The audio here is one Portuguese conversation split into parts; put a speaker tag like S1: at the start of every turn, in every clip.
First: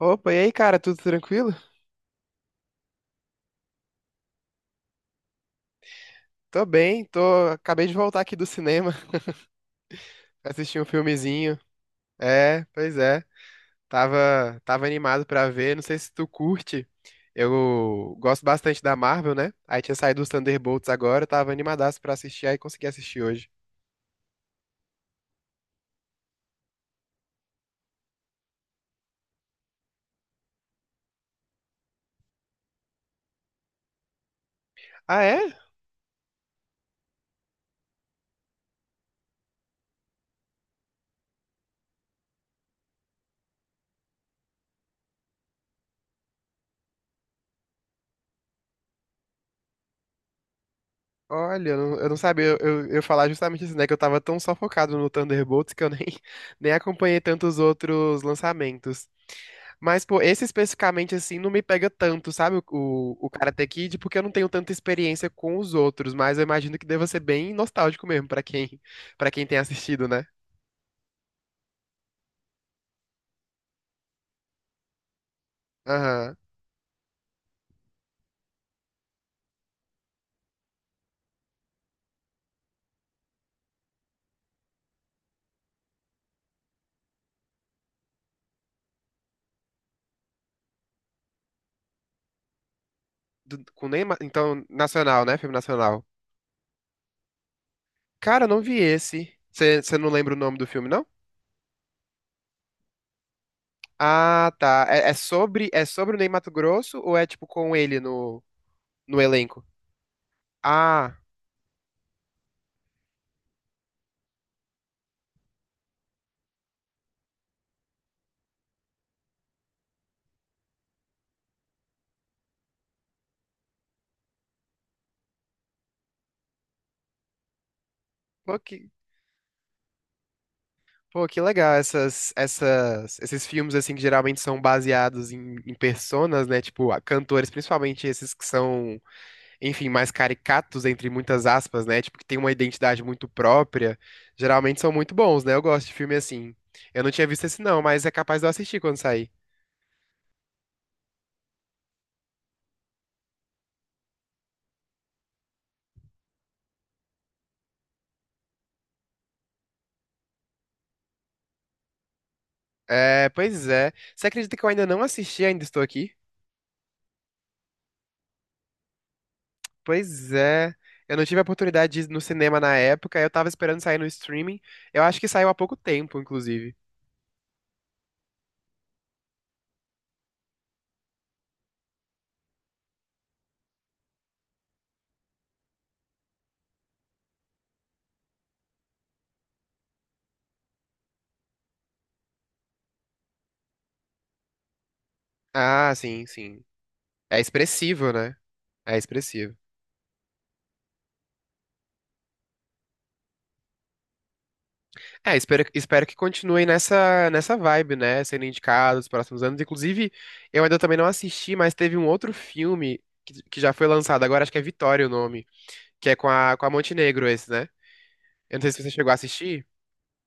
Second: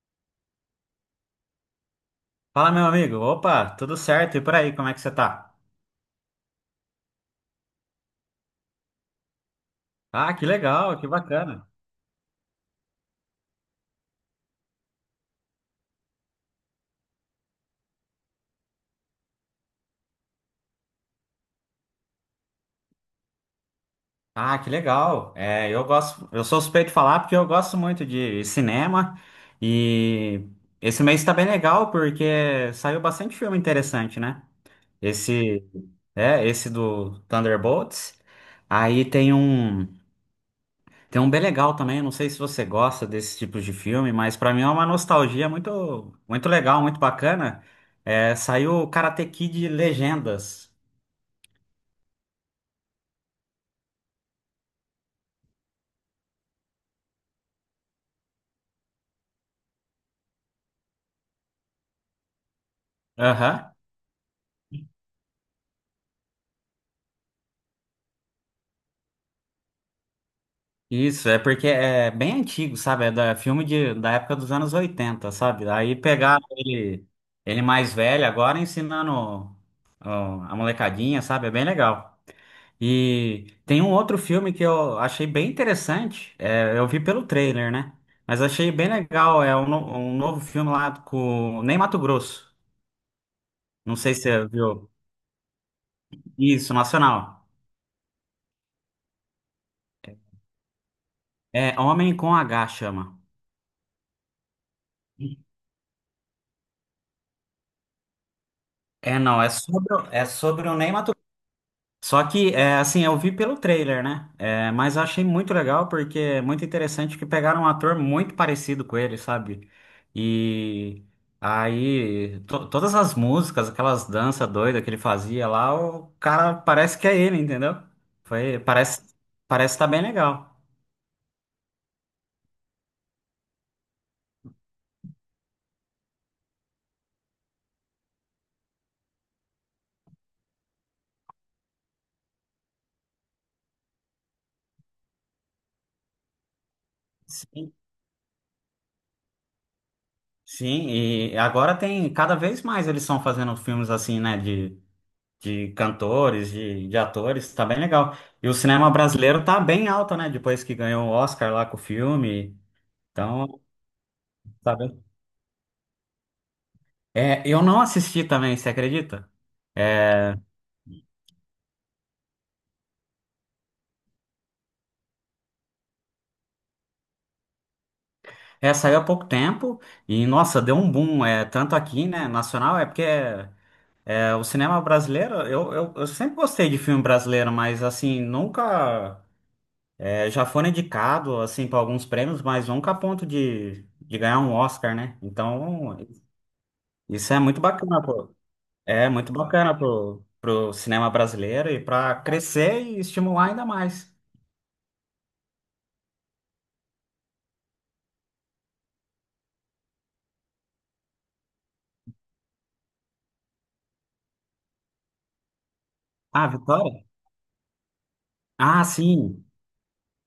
S1: Opa, e aí, cara, tudo tranquilo?
S2: Fala, meu amigo. Opa, tudo certo? E por aí, como é que você tá?
S1: Tô bem, tô. Acabei de voltar aqui do cinema,
S2: Ah, que
S1: assistir um
S2: legal, que
S1: filmezinho.
S2: bacana.
S1: É, pois é. Tava animado pra ver. Não sei se tu curte. Eu gosto bastante da Marvel, né? Aí tinha saído os Thunderbolts agora, eu tava animadaço pra assistir, aí consegui assistir hoje.
S2: Ah, que legal. É, eu sou suspeito de falar porque eu gosto muito de cinema e esse mês tá bem legal porque saiu bastante filme interessante, né?
S1: Ah, é?
S2: Esse é esse do Thunderbolts. Aí tem um bem legal também, eu não sei se você gosta desse tipo de filme, mas pra mim é uma nostalgia muito, muito legal, muito bacana. É, saiu o Karate Kid Legendas.
S1: Olha, eu não sabia, eu ia falar justamente isso, né? Que eu tava tão só focado no Thunderbolts que eu nem, nem acompanhei tantos outros lançamentos. Mas, pô, esse especificamente, assim, não me pega tanto, sabe? O Karate
S2: Aham.
S1: Kid, porque eu não tenho tanta experiência com os outros, mas eu imagino que deva ser bem nostálgico mesmo pra quem, para quem tem assistido, né?
S2: Isso, é porque é bem antigo, sabe? Da época dos anos 80, sabe? Aí
S1: Aham.
S2: pegaram ele, ele mais velho agora ensinando, ó, a molecadinha, sabe? É bem legal. E tem um outro filme que eu achei bem interessante, eu vi pelo trailer, né? Mas achei bem legal, é um, um novo filme lá com o Ney Matogrosso.
S1: Com
S2: Não sei
S1: Neymar,
S2: se você
S1: então,
S2: viu.
S1: nacional, né? Filme nacional.
S2: Isso, nacional.
S1: Cara, eu não vi esse. Você não lembra o nome do filme, não?
S2: É Homem com H, chama.
S1: Ah, tá. É sobre o Ney Matogrosso ou é tipo com ele no,
S2: É,
S1: no
S2: não, é
S1: elenco?
S2: sobre, é sobre o Ney.
S1: Ah,
S2: Só que, assim, eu vi pelo trailer, né? Mas eu achei muito legal porque é muito interessante que pegaram um ator muito parecido com ele, sabe? E aí, todas as músicas, aquelas danças doidas que ele fazia lá, o cara parece que é ele, entendeu?
S1: pô, que,
S2: Parece, parece estar bem legal.
S1: pô, que legal essas, esses filmes assim que geralmente são baseados em, em personas, né? Tipo, cantores, principalmente esses que são, enfim, mais caricatos entre muitas aspas, né? Tipo, que tem uma identidade muito própria. Geralmente são muito bons, né? Eu gosto de filme assim. Eu não tinha visto esse
S2: Sim,
S1: não, mas é capaz de eu assistir quando sair.
S2: sim, e agora tem, cada vez mais eles estão fazendo filmes assim, né? De cantores, de atores, tá bem legal. E o cinema brasileiro tá bem alto, né? Depois que ganhou o Oscar lá com o filme.
S1: É,
S2: Então,
S1: pois é. Você acredita que eu
S2: tá
S1: ainda
S2: bem.
S1: não assisti, ainda estou aqui?
S2: É, eu não assisti também, você acredita?
S1: Pois é. Eu não tive a oportunidade de ir no cinema na época, eu tava esperando sair no streaming. Eu acho que saiu há pouco tempo, inclusive.
S2: É, saiu há pouco tempo e, nossa, deu um boom. É, tanto aqui, né, nacional, o cinema brasileiro, eu sempre gostei de filme brasileiro, mas, assim, nunca... é, já foram indicado, assim, para alguns prêmios, mas nunca a ponto de ganhar um Oscar, né?
S1: Ah,
S2: Então,
S1: sim, sim.
S2: isso é
S1: É
S2: muito bacana,
S1: expressivo,
S2: pô.
S1: né? É
S2: É muito
S1: expressivo.
S2: bacana pro cinema brasileiro e para crescer e estimular ainda mais.
S1: É, espero que continue nessa, nessa vibe, né? Sendo indicado nos próximos anos. Inclusive, eu ainda também não assisti, mas teve um outro filme que já foi lançado agora, acho que é Vitória o nome, que é
S2: Ah,
S1: com a
S2: Vitória?
S1: Montenegro esse, né? Eu não sei se
S2: Ah,
S1: você chegou a
S2: sim.
S1: assistir.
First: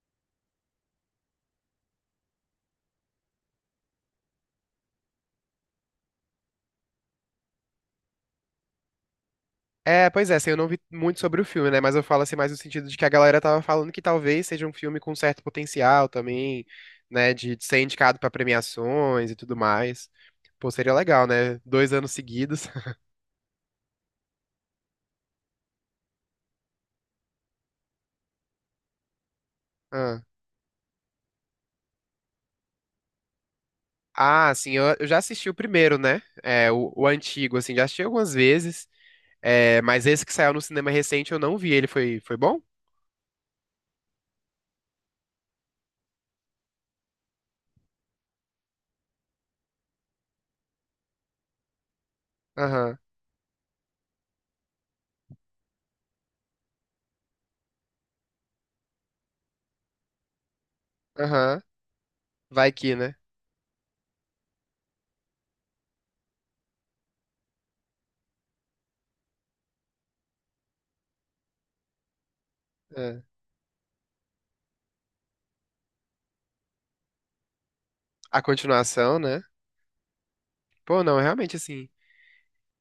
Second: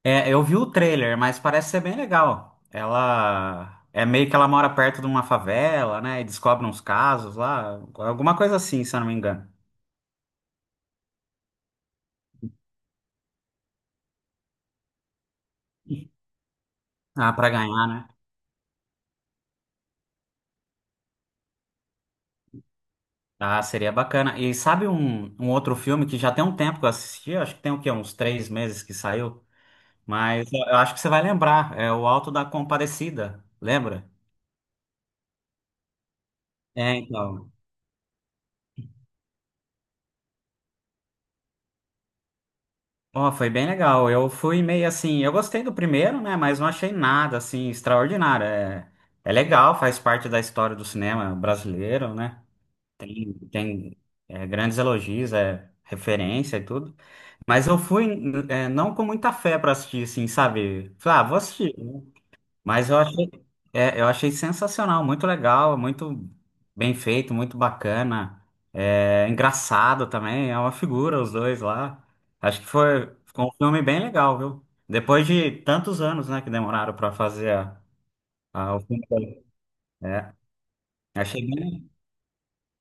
S2: É, eu vi o trailer, mas parece ser bem legal. Ela é meio que ela mora perto de uma favela, né? E descobre uns casos lá, alguma coisa assim, se eu não me engano.
S1: É, pois é, assim, eu não vi muito sobre o filme, né? Mas eu falo assim mais no sentido de que a galera tava falando que talvez seja um filme com certo potencial também,
S2: Ah,
S1: né?
S2: pra
S1: De ser
S2: ganhar, né?
S1: indicado pra premiações e tudo mais. Pô, seria legal, né? Dois anos seguidos.
S2: Ah, seria bacana. E sabe um outro filme que já tem um tempo que eu assisti? Acho que tem o quê? Uns 3 meses que saiu.
S1: Ah,
S2: Mas eu acho que você vai lembrar. É o Alto da Compadecida. Lembra?
S1: Ah, assim, eu já assisti o primeiro, né? É, o,
S2: É,
S1: o
S2: então.
S1: antigo, assim, já assisti algumas vezes. É, mas esse que saiu no cinema recente eu não vi. Ele foi, foi bom?
S2: Ó, foi bem legal. Eu fui meio assim, eu gostei do primeiro, né? Mas não achei nada assim extraordinário. É, é legal, faz parte da história do cinema brasileiro, né?
S1: Aham,
S2: Tem grandes elogios, é referência e tudo. Mas eu fui, não com muita fé pra assistir, assim, sabe? Falei, ah, vou
S1: aham.
S2: assistir, né?
S1: Vai
S2: Mas
S1: que,
S2: eu
S1: né?
S2: achei, é, eu achei sensacional, muito legal, muito bem feito, muito bacana, engraçado também, é uma figura os dois lá. Acho que foi,
S1: É.
S2: ficou um filme bem legal, viu? Depois de tantos anos, né, que demoraram para fazer
S1: A
S2: o filme
S1: continuação, né?
S2: todo. É,
S1: Pô, não,
S2: achei
S1: realmente, assim.
S2: bem.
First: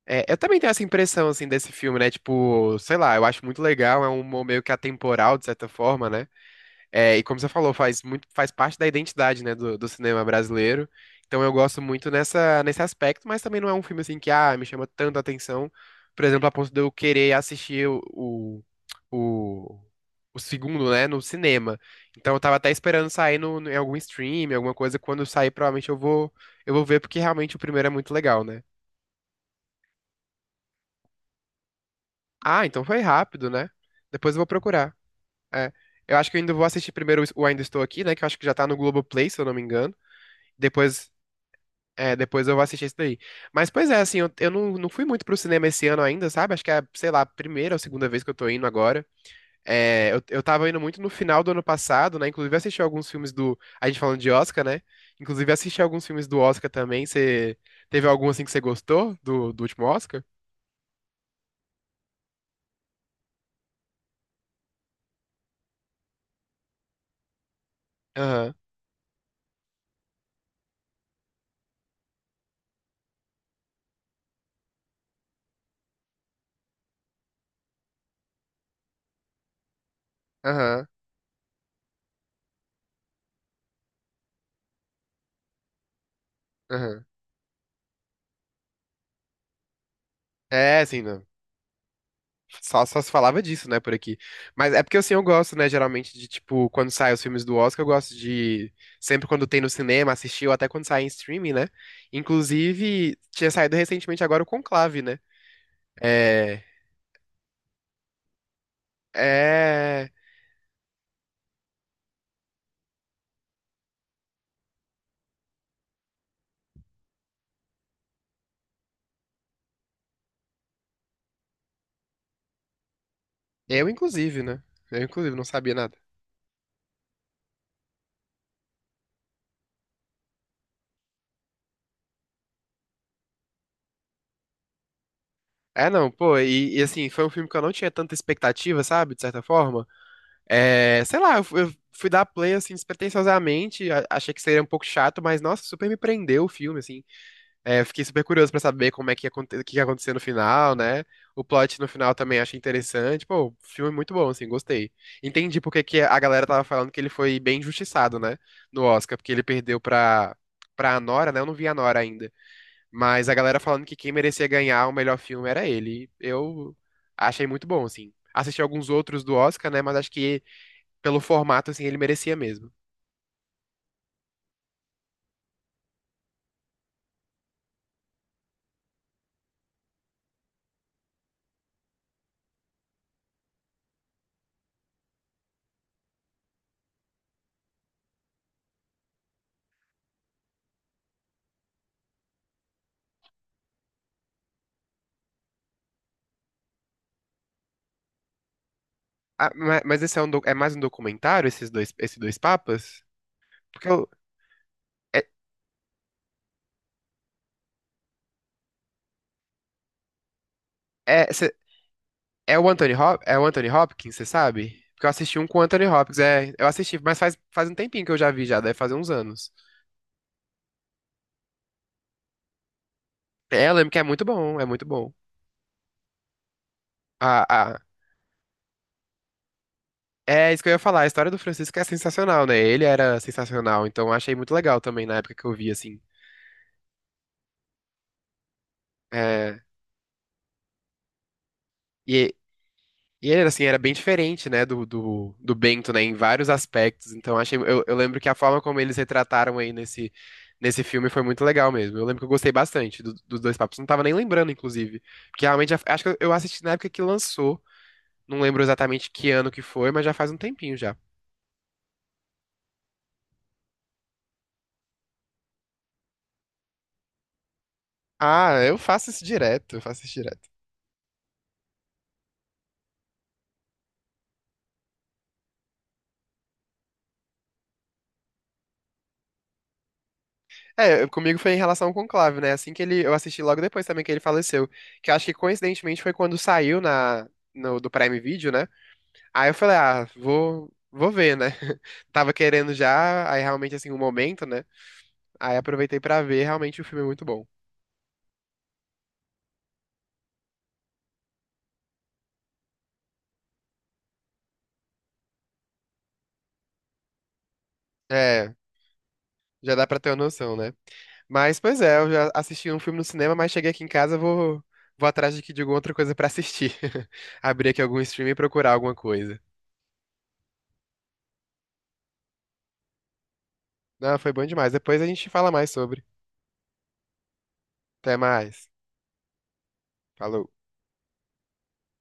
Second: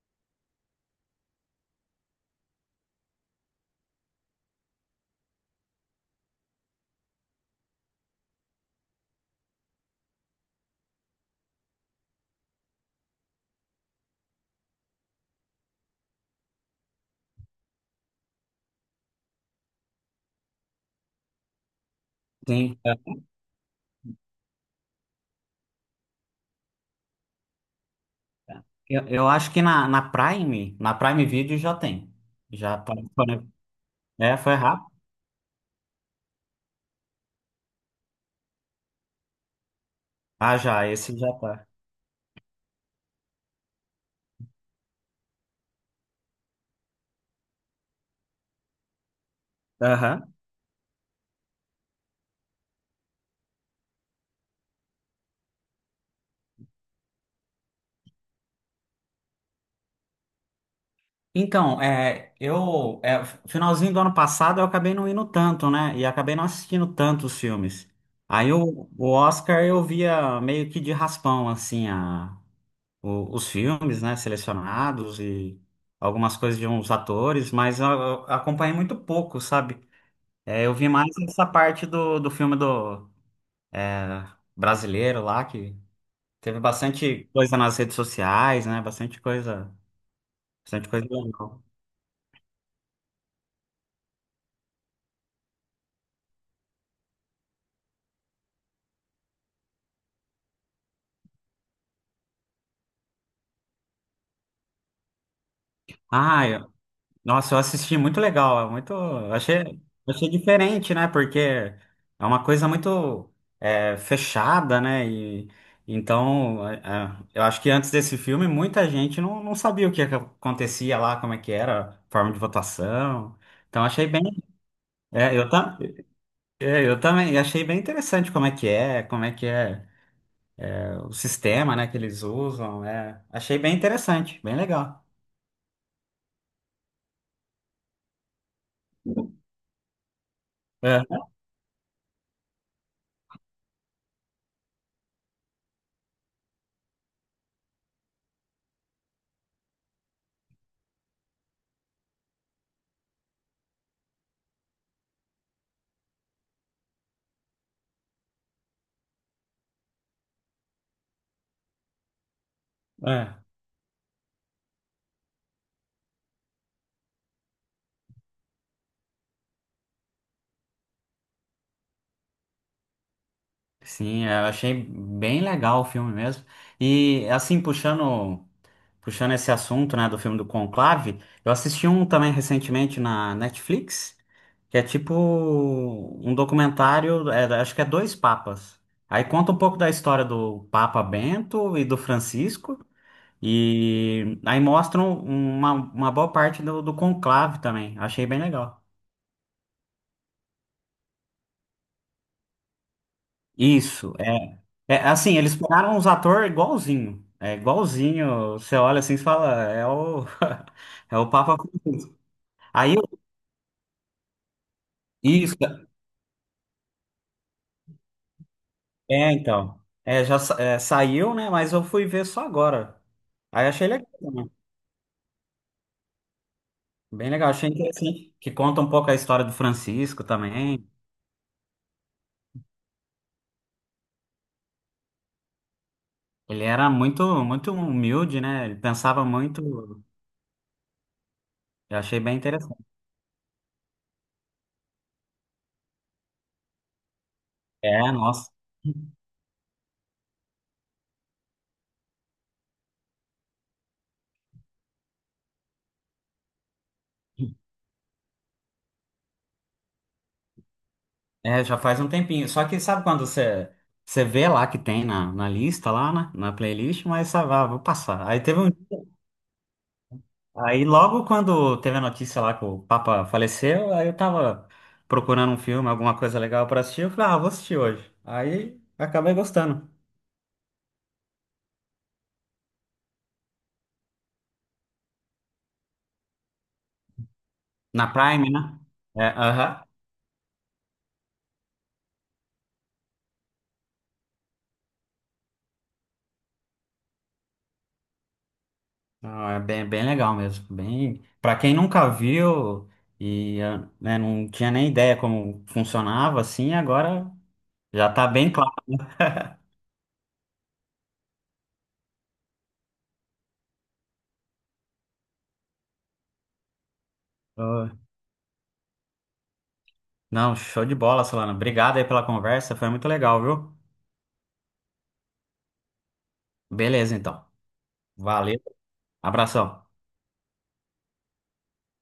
S1: É, eu também tenho essa impressão, assim, desse filme, né? Tipo, sei lá, eu acho muito legal, é um humor meio que atemporal, de certa forma, né? É, e como você falou, faz muito, faz parte da identidade, né, do cinema brasileiro. Então eu gosto muito nessa, nesse aspecto, mas também não é um filme, assim, que, ah, me chama tanto a atenção, por exemplo, a ponto de eu querer assistir o, o segundo, né, no cinema. Então eu tava até
S2: Sim,
S1: esperando sair no, em algum stream, alguma coisa, quando sair, provavelmente eu vou ver, porque realmente o primeiro é muito legal, né?
S2: eu, acho que na Prime Video já tem.
S1: Ah,
S2: Já
S1: então
S2: tá
S1: foi
S2: disponível.
S1: rápido, né? Depois
S2: É,
S1: eu vou
S2: foi rápido.
S1: procurar. É. Eu acho que eu ainda vou assistir primeiro o Ainda Estou Aqui, né? Que eu acho que já tá no Globoplay, se eu não me engano.
S2: Ah, já,
S1: Depois,
S2: esse já tá.
S1: é, depois eu vou assistir esse daí. Mas, pois é, assim, eu não, não fui muito pro cinema esse ano ainda, sabe? Acho que é, sei lá, a primeira ou segunda vez que eu tô indo agora. É,
S2: Aham.
S1: eu tava indo muito no final do ano passado, né? Inclusive eu assisti alguns filmes do. A gente falando de Oscar, né? Inclusive eu assisti alguns filmes do Oscar também. Você teve algum assim que você gostou do último Oscar?
S2: Então, finalzinho do ano passado eu acabei não indo tanto, né? E acabei não assistindo tanto os filmes. Aí
S1: Aham,
S2: o Oscar eu via meio que de raspão, assim, os filmes, né, selecionados, e algumas coisas de uns atores, mas eu acompanhei muito pouco, sabe? É, eu
S1: aham,
S2: vi mais essa parte do filme do, é, brasileiro lá, que teve
S1: aham.
S2: bastante coisa nas redes sociais, né?
S1: É,
S2: Bastante
S1: assim,
S2: coisa
S1: não.
S2: legal.
S1: Só, só se falava disso, né, por aqui. Mas é porque, assim, eu gosto, né, geralmente de, tipo, quando saem os filmes do Oscar, eu gosto de, sempre quando tem no cinema, assistir, ou até quando sai em streaming, né? Inclusive, tinha saído recentemente agora o Conclave, né? É...
S2: Ah, nossa, eu assisti, muito legal, é muito, achei
S1: É...
S2: diferente, né? Porque é uma coisa muito, fechada, né? E então, eu acho que antes desse filme muita gente não sabia o que acontecia lá, como é que era, a forma de votação. Então
S1: Eu,
S2: achei bem,
S1: inclusive, né? Eu, inclusive,
S2: é,
S1: não
S2: eu,
S1: sabia
S2: tam-
S1: nada.
S2: eu também achei bem interessante como é que é, o sistema, né, que eles usam. Achei bem interessante, bem legal.
S1: É, não, pô, assim, foi um filme que eu não tinha tanta expectativa, sabe, de certa forma.
S2: É,
S1: Sei lá, eu fui dar play, assim, despretensiosamente, achei que seria um pouco chato, mas, nossa, super me prendeu o filme, assim. É, eu fiquei super curioso pra saber como é que ia, o que ia acontecer no final, né? O plot no final também achei interessante. Pô, filme muito bom, assim, gostei. Entendi porque que a galera tava falando que ele foi bem injustiçado, né? No Oscar, porque ele perdeu pra Anora, né? Eu não vi a Anora ainda. Mas a
S2: é.
S1: galera falando que quem merecia ganhar o melhor filme era ele. Eu achei muito bom, assim. Assisti alguns outros do Oscar, né? Mas acho que pelo formato, assim, ele merecia mesmo.
S2: Sim, eu achei bem legal o filme mesmo. E assim, puxando, puxando esse assunto, né, do filme do Conclave, eu assisti um também recentemente na Netflix, que é tipo um documentário, acho que é dois papas. Aí conta um pouco da história do Papa Bento e do Francisco, e aí mostram uma boa parte do conclave também. Achei bem legal.
S1: Ah, mas esse é, um, é mais um documentário, esses dois papas? Porque eu.
S2: Isso, é, assim, eles pegaram os atores igualzinho. É igualzinho. Você olha assim e fala, é o, é
S1: É,
S2: o Papa Francisco.
S1: É o
S2: Aí, eu-
S1: É o Anthony Hopkins, você sabe? Porque eu assisti um com o Anthony
S2: isso,
S1: Hopkins, é, eu assisti, mas faz, faz um tempinho que eu já vi já, deve fazer uns anos.
S2: então. Já saiu, né? Mas eu fui ver só agora. Aí
S1: É, eu
S2: achei
S1: lembro que é
S2: legal
S1: muito
S2: também.
S1: bom, é muito bom.
S2: Bem
S1: Ah,
S2: legal. Achei
S1: ah,
S2: interessante. Que conta um pouco a história do Francisco
S1: é isso que eu ia
S2: também.
S1: falar, a história do Francisco é sensacional, né? Ele era sensacional, então eu achei muito legal também na época que eu vi, assim.
S2: Ele era muito, muito humilde, né? Ele pensava
S1: É,
S2: muito. Eu achei
S1: e
S2: bem interessante.
S1: E era assim, era bem diferente, né, do Bento, né, em vários aspectos. Então, achei, eu
S2: É,
S1: lembro que a
S2: nossa.
S1: forma como eles retrataram aí nesse, nesse filme foi muito legal mesmo. Eu lembro que eu gostei bastante dos dois papos. Não tava nem lembrando, inclusive. Porque realmente, já- acho que eu assisti na época que lançou. Não lembro exatamente que ano que foi, mas já faz um tempinho já.
S2: É, já faz um tempinho. Só que sabe quando você vê lá que tem na lista, lá na playlist, mas sabe, ah, vou passar. Aí
S1: Ah,
S2: teve um.
S1: eu faço isso direto, eu faço isso direto.
S2: Aí logo quando teve a notícia lá que o Papa faleceu, aí eu tava procurando um filme, alguma coisa legal pra assistir, eu falei, ah, vou assistir hoje. Aí acabei gostando.
S1: É, comigo foi em relação ao Conclave, né? Assim que ele, eu assisti logo depois também que ele faleceu, que eu acho que coincidentemente foi quando saiu na no, do
S2: Na
S1: Prime
S2: Prime,
S1: Video, né?
S2: né? É,
S1: Aí eu falei,
S2: aham.
S1: ah, vou, vou ver, né? Tava querendo já, aí realmente assim, o momento, né? Aí aproveitei pra ver, realmente o filme é muito bom.
S2: Não, é bem, bem legal mesmo. Bem, para quem nunca viu e, ah, né, não tinha nem ideia como funcionava, assim, agora já tá bem
S1: É,
S2: claro.
S1: já dá pra ter uma noção, né? Mas, pois é, eu já assisti um filme no cinema, mas cheguei aqui em casa, vou, vou atrás de, de alguma outra coisa pra assistir. Abrir aqui algum stream e procurar alguma coisa.
S2: Não, show de bola, Solana. Obrigado aí pela conversa, foi muito legal, viu?
S1: Não, foi bom demais. Depois a gente fala mais sobre.
S2: Beleza, então.
S1: Até
S2: Valeu.
S1: mais.
S2: Abração.
S1: Falou.